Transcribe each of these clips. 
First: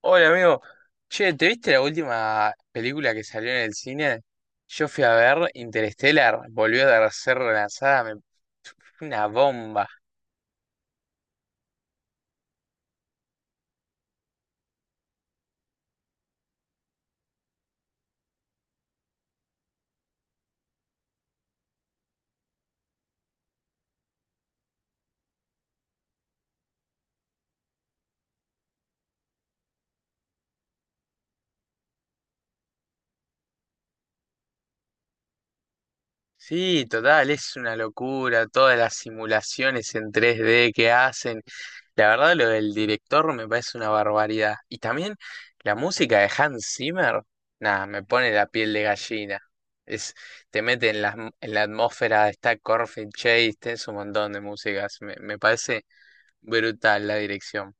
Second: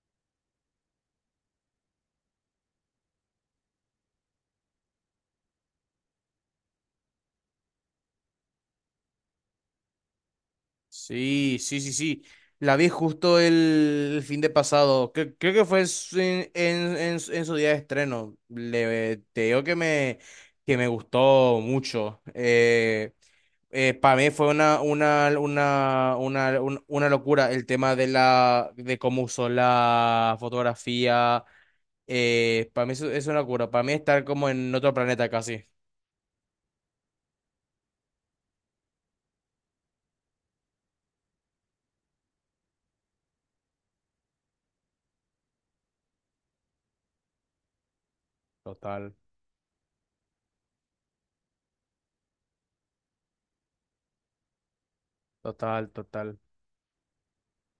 Hola amigo, che, ¿te viste la última película que salió en el cine? Yo fui a ver Interstellar, volvió a ser relanzada, fue una bomba. Sí, sí, sí, sí. La vi justo el fin de pasado. Creo que fue en su día de estreno. Te digo que que me gustó mucho. Para mí fue una locura el tema de de cómo usó la fotografía. Para mí es una locura. Para mí estar como en otro planeta casi. Sí, total, es una locura, todas las simulaciones en tres d que hacen. La verdad, lo del director me parece una barbaridad. Y también la música de Hans Zimmer, nada, me pone la piel de Total, gallina. Es, Te mete en en la atmósfera, está Corpse Chase, tenés un montón de músicas. Me parece total, total. brutal la dirección.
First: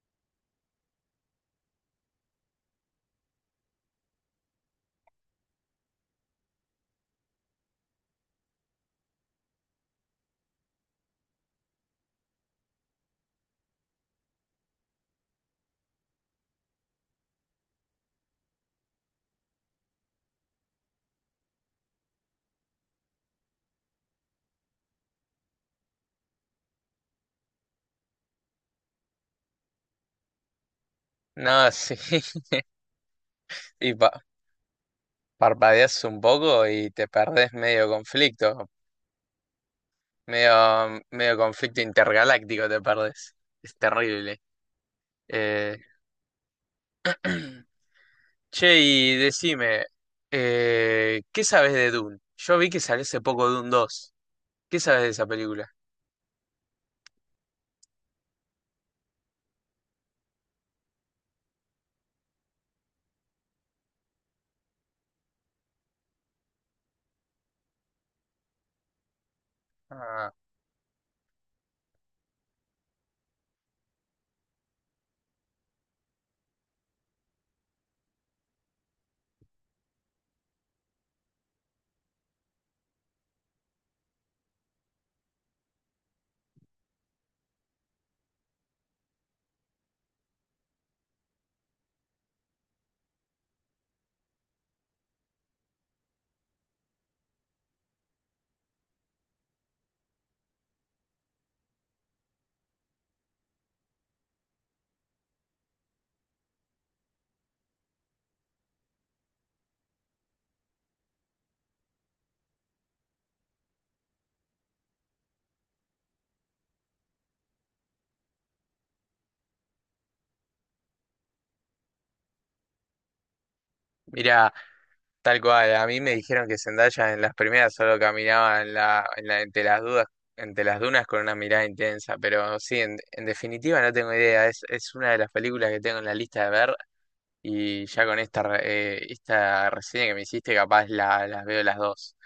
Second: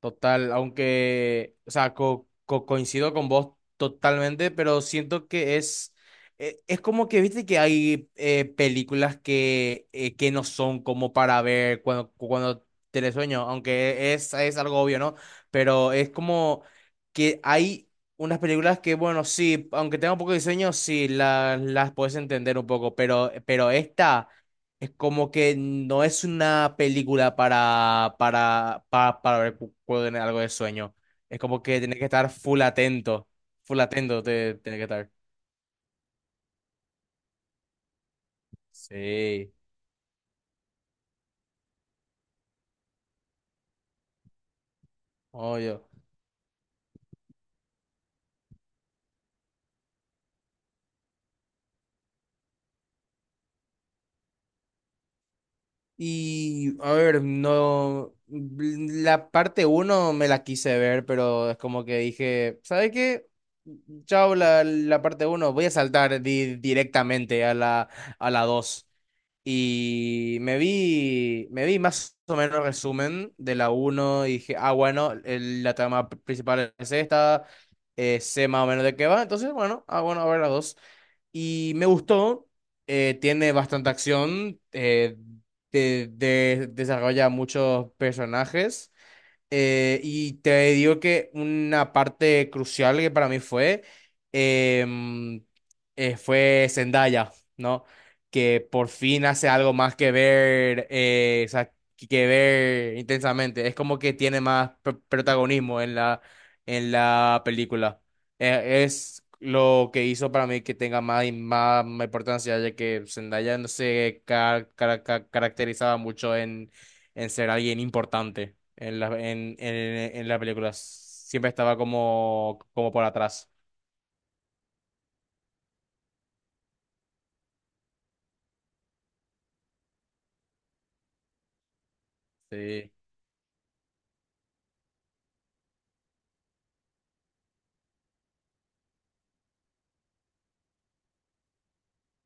Total, aunque, o sea, coincido con vos totalmente, pero siento que es como que, viste que hay películas que no son como para ver cuando tenés sueño, aunque es algo obvio, ¿no? Pero es como que hay unas películas que, bueno, sí, aunque tenga un poco de sueño, sí, las puedes entender un poco, pero esta... Es como que no es una película para ver en algo de sueño. Es como No, que sí. tienes que estar full atento. Full Y pa- atento, tienes que estar. Parpadeas un poco y te perdés medio conflicto. Sí. Medio conflicto intergaláctico te perdés. Es terrible. Eh, Obvio. Che, y decime, ¿qué sabes de Dune? Yo vi que salió hace poco Dune dos. ¿Qué sabes de esa película? Y a ver, no, la parte uno me la quise ver, pero es como que dije, ¿sabes qué? Chao, la parte uno, voy a saltar directamente a a la dos. Ah, Y me vi más o menos resumen de la uno y dije, ah, bueno, la trama principal es esta, sé más o menos de qué va, entonces, bueno, ah, bueno, a ver la 2 y me gustó, tiene bastante acción, eh, te desarrolla muchos personajes y te digo que una parte crucial que para mí em, fue Zendaya, ¿no? Que por fin hace algo más que ver, o sea, que ver intensamente. Es como que tiene más protagonismo en en la película. Es lo que hizo para mí que tenga más y más importancia, ya que Zendaya no se caracterizaba mucho en ser alguien importante en en la película. Siempre estaba como, como por atrás. mirá, tal cual, a mí me dijeron que Zendaya en las primeras solo caminaba en entre las dudas, entre las dunas con una mirada intensa, pero sí, Sí. En definitiva no tengo idea, es una de las películas que tengo en la lista de ver, y ya con esta, esta reseña que me hiciste capaz las veo las dos.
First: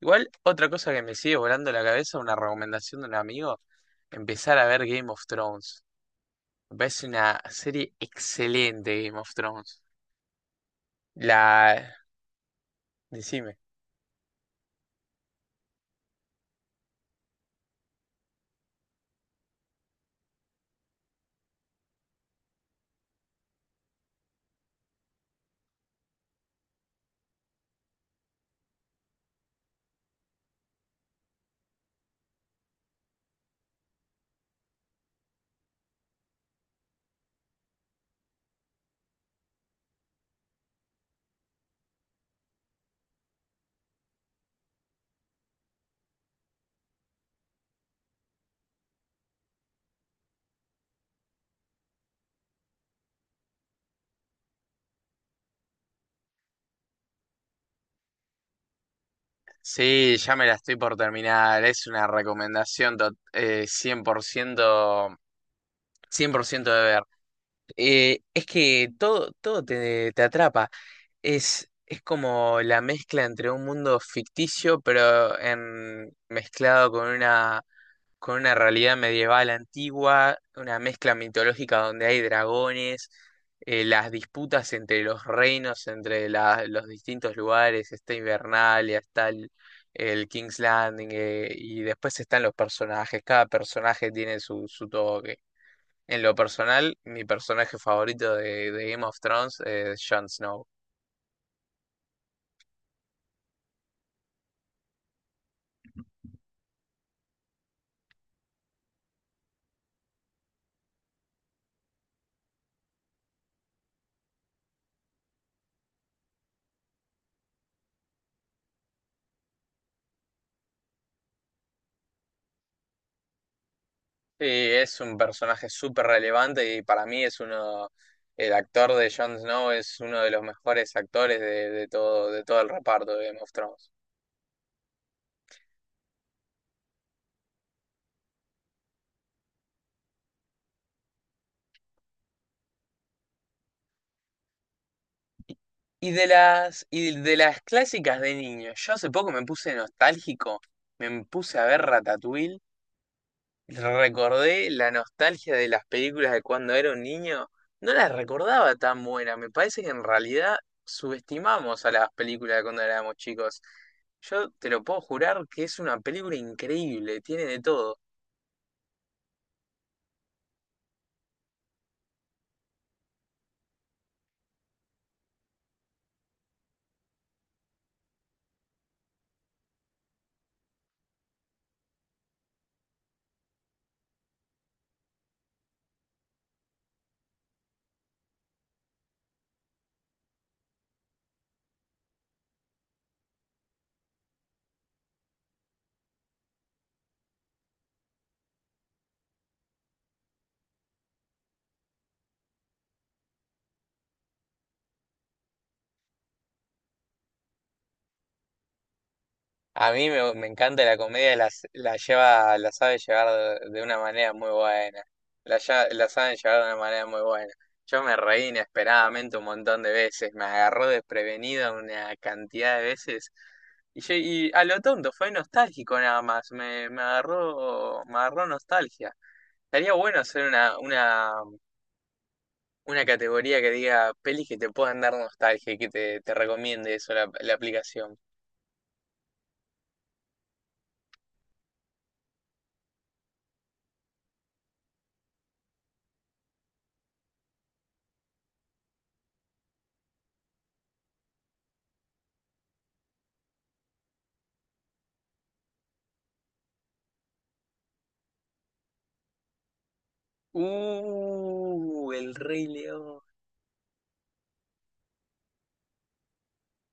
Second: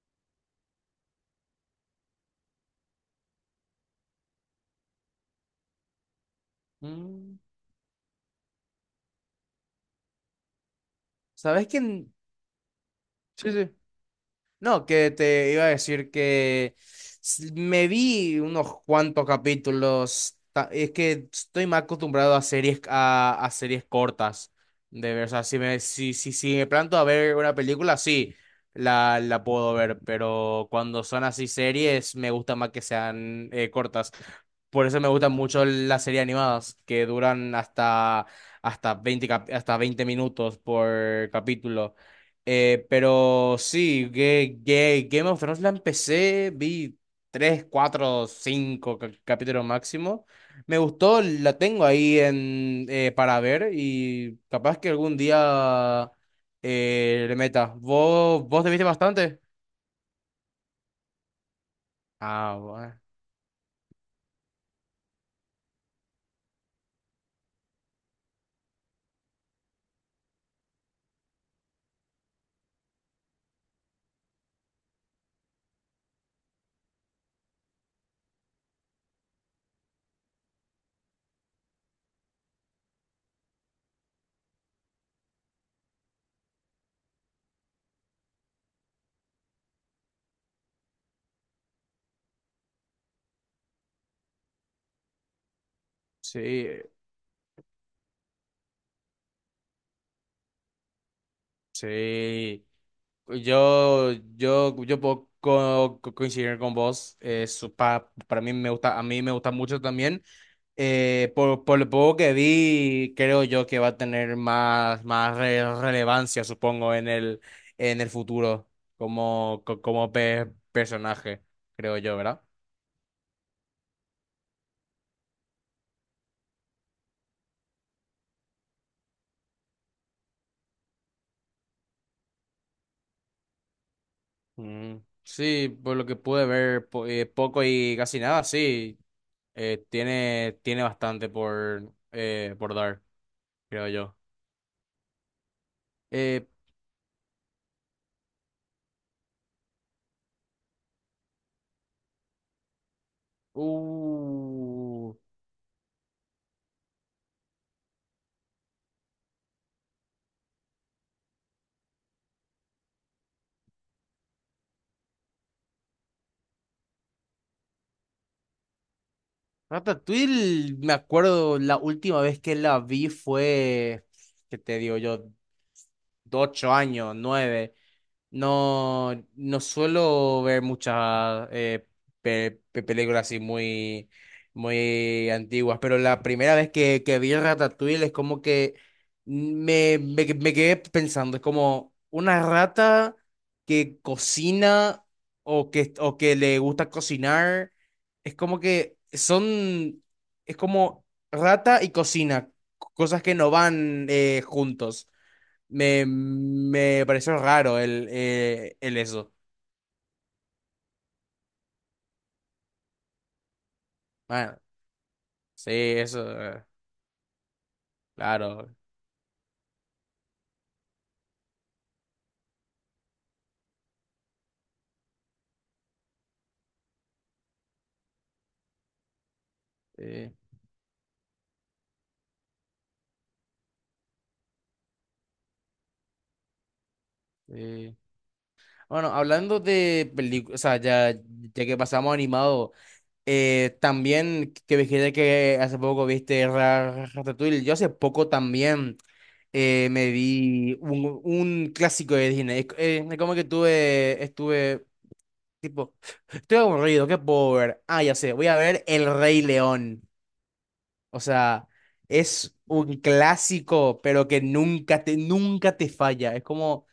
Igual, otra cosa que me sigue volando la cabeza, una recomendación de un amigo, empezar a ver Game of Thrones. Me parece Mm. una serie excelente Game of Thrones. ¿Sabes La... quién? Sí, Decime. sí. No, que te iba a decir que me vi unos cuantos capítulos. Es que estoy más acostumbrado a a series cortas. De ver, o sea, si me planto a ver una película, sí, la puedo ver. Pero cuando son así series, me gusta más que sean cortas. Por eso me gustan mucho las series animadas, que duran hasta 20 hasta 20 minutos por capítulo. Pero sí, Game of Thrones la empecé, vi 3, 4, 5 capítulos máximo. Me gustó, la tengo ahí en, para ver y capaz que algún día le meta. Vos te viste bastante? Sí, ya me la estoy por terminar. Es una Ah, recomendación bueno. 100%, 100% de ver. Es que todo te atrapa. Es como la mezcla entre un mundo ficticio, pero mezclado con una realidad medieval antigua, una mezcla mitológica donde hay dragones, las disputas entre los reinos, entre los distintos lugares, está Invernalia, está el King's Landing, y después están los personajes, cada personaje tiene su toque. En lo Sí, personal, mi personaje favorito de Game of Thrones es Jon Snow. sí. Yo puedo coincidir con vos. Eh, para mí me gusta, a mí me gusta mucho también. Por lo poco que vi, creo yo que va a tener más relevancia, supongo, en en el futuro como personaje, creo yo, ¿verdad? Sí, es un personaje súper relevante y para mí es uno, el actor de Jon Snow es uno de los mejores actores de todo el reparto de Game of Thrones. Mm. Sí, por lo que pude ver, poco y casi nada, sí. Tiene bastante por dar, creo yo. Y de Eh, las clásicas de niño, yo hace poco me puse nostálgico, me puse a ver Ratatouille. Recordé la uh, nostalgia de las películas de cuando era un niño. No las recordaba tan buenas. Me parece que en realidad subestimamos a las películas de cuando éramos chicos. Yo te lo puedo jurar que es una película increíble, tiene de todo. Ratatouille, me acuerdo la última vez que la vi fue, ¿qué te digo yo? De 8 años, 9. No, no suelo ver muchas películas así muy antiguas, pero la primera vez que vi Ratatouille es como que me quedé pensando, es como una rata que cocina o o que le gusta cocinar, es como que son, es como rata y cocina, cosas que no van juntos. Me pareció raro el eso. A mí me encanta la comedia, la sabe llevar de una manera muy Bueno, buena. Sí, La eso, saben llevar de una manera muy buena. Yo me reí claro. inesperadamente un montón de veces, me agarró desprevenido una cantidad de veces. Y a lo tonto, fue nostálgico nada más, me agarró nostalgia. Estaría bueno Sí, hacer una categoría que diga pelis que te puedan dar nostalgia y que te recomiende eso la sí. aplicación. Bueno, hablando de películas, o sea, ya que pasamos a animado, también que dijiste que hace poco viste Ratatouille, yo hace poco también eh, me vi un clásico de Disney. Es como que estuve, tipo, estoy aburrido, qué puedo ver. Ah, ya sé, voy a ver El Rey León. O sea, El es Rey un León. clásico, pero que nunca nunca te falla. Es como,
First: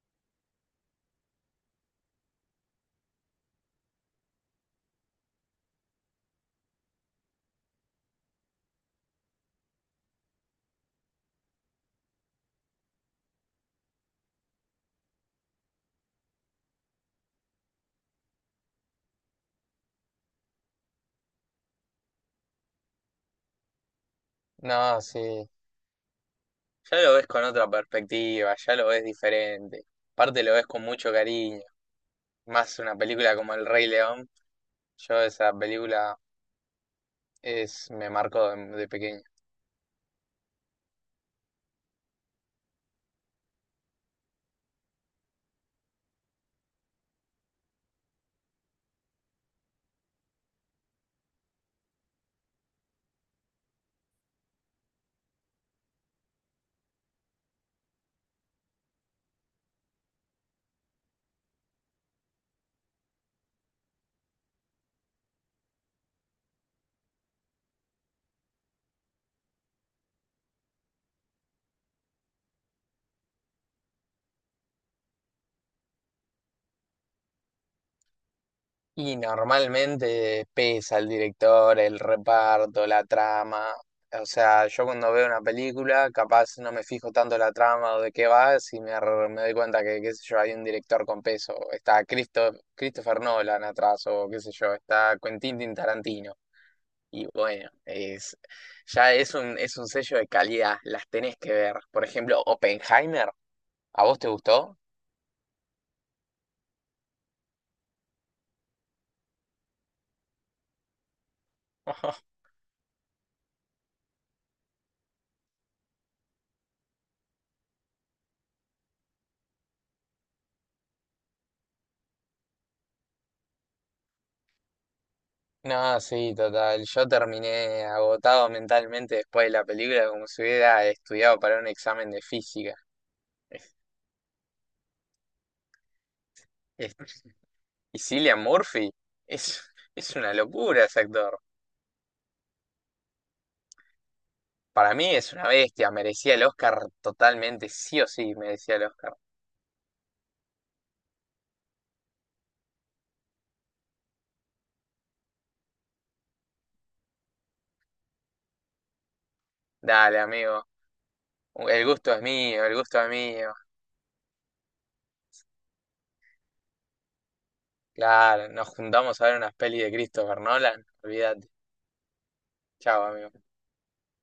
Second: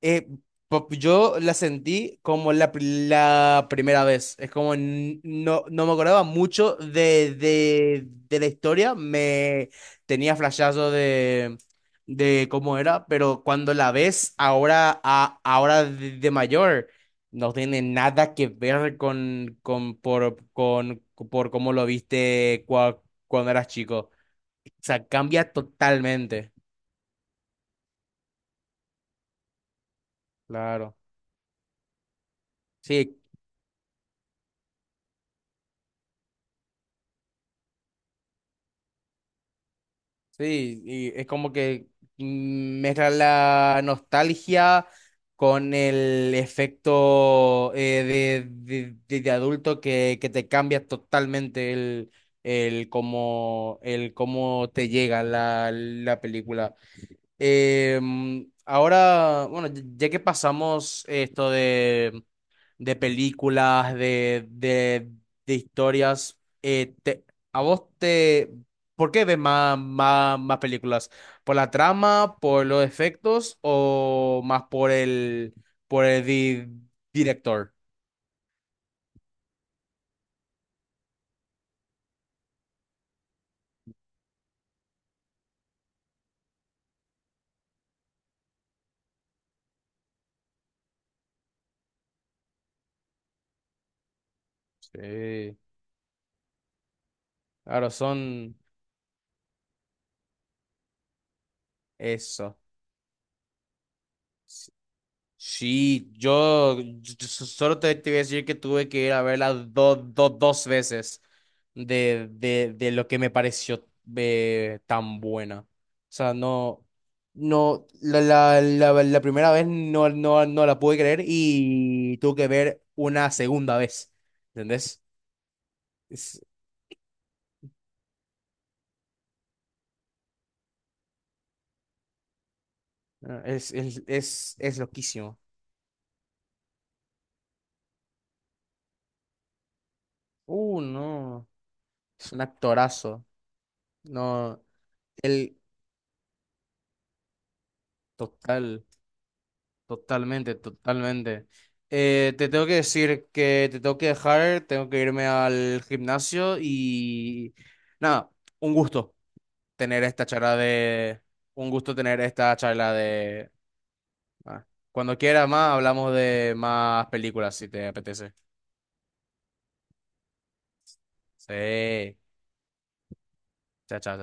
eh, yo la sentí como la primera vez. Es como no me acordaba mucho de la historia. Me tenía flashazo de cómo era, pero cuando la ves ahora, ahora de mayor, no tiene nada que ver con, por cómo lo viste cuando eras chico. O No, sea, sí. cambia totalmente. Ya lo ves con otra perspectiva, ya lo ves diferente. Aparte lo ves con Claro. mucho cariño. Más una Sí, película como El Rey León. Yo esa película me marcó de pequeño. sí, y es como que mezcla la nostalgia con el efecto de adulto que te cambia totalmente el cómo te llega la película. Mm, ahora, bueno, ya que pasamos esto de de historias. ¿A vos te... ¿Por qué ves más películas? ¿Por la trama, por los efectos o más por por el director? Y normalmente pesa el director, el reparto, la trama. O sea, yo cuando veo una película, capaz no me fijo tanto la trama o de qué va, si me doy cuenta que, qué sé yo, hay un director con peso. Está Christopher Nolan atrás, o qué sé yo, está Sí, Quentin Tarantino. Y bueno, claro, son ya es un sello de calidad, las tenés que ver. Por ejemplo, eso. Oppenheimer, ¿a vos te gustó? Sí, solo te voy a decir que tuve que ir a verla dos veces de lo que me pareció tan buena. O sea, no, la primera vez no la pude creer y tuve que ver una segunda vez. ¿Entendés? No, sí, Es, total. Yo terminé agotado mentalmente después de la película, como si hubiera estudiado para un examen de física. ah, Es- Es loquísimo. es- Y Cillian Murphy es, es una locura ese actor. No, es un actorazo. No, Para mí es una el bestia, merecía el Oscar totalmente, sí o sí, merecía el total. Oscar. Totalmente, totalmente. Te tengo que decir que te tengo que dejar, tengo que irme al gimnasio y nada, un gusto tener Dale, esta charla amigo, de. Un el gusto gusto es tener esta mío, el charla gusto es de, mío. ah, cuando quiera más hablamos de más películas si te apetece. Claro, nos juntamos a ver una peli de Christopher Nolan. Olvídate. Sí, Chao, amigo. chao, chao.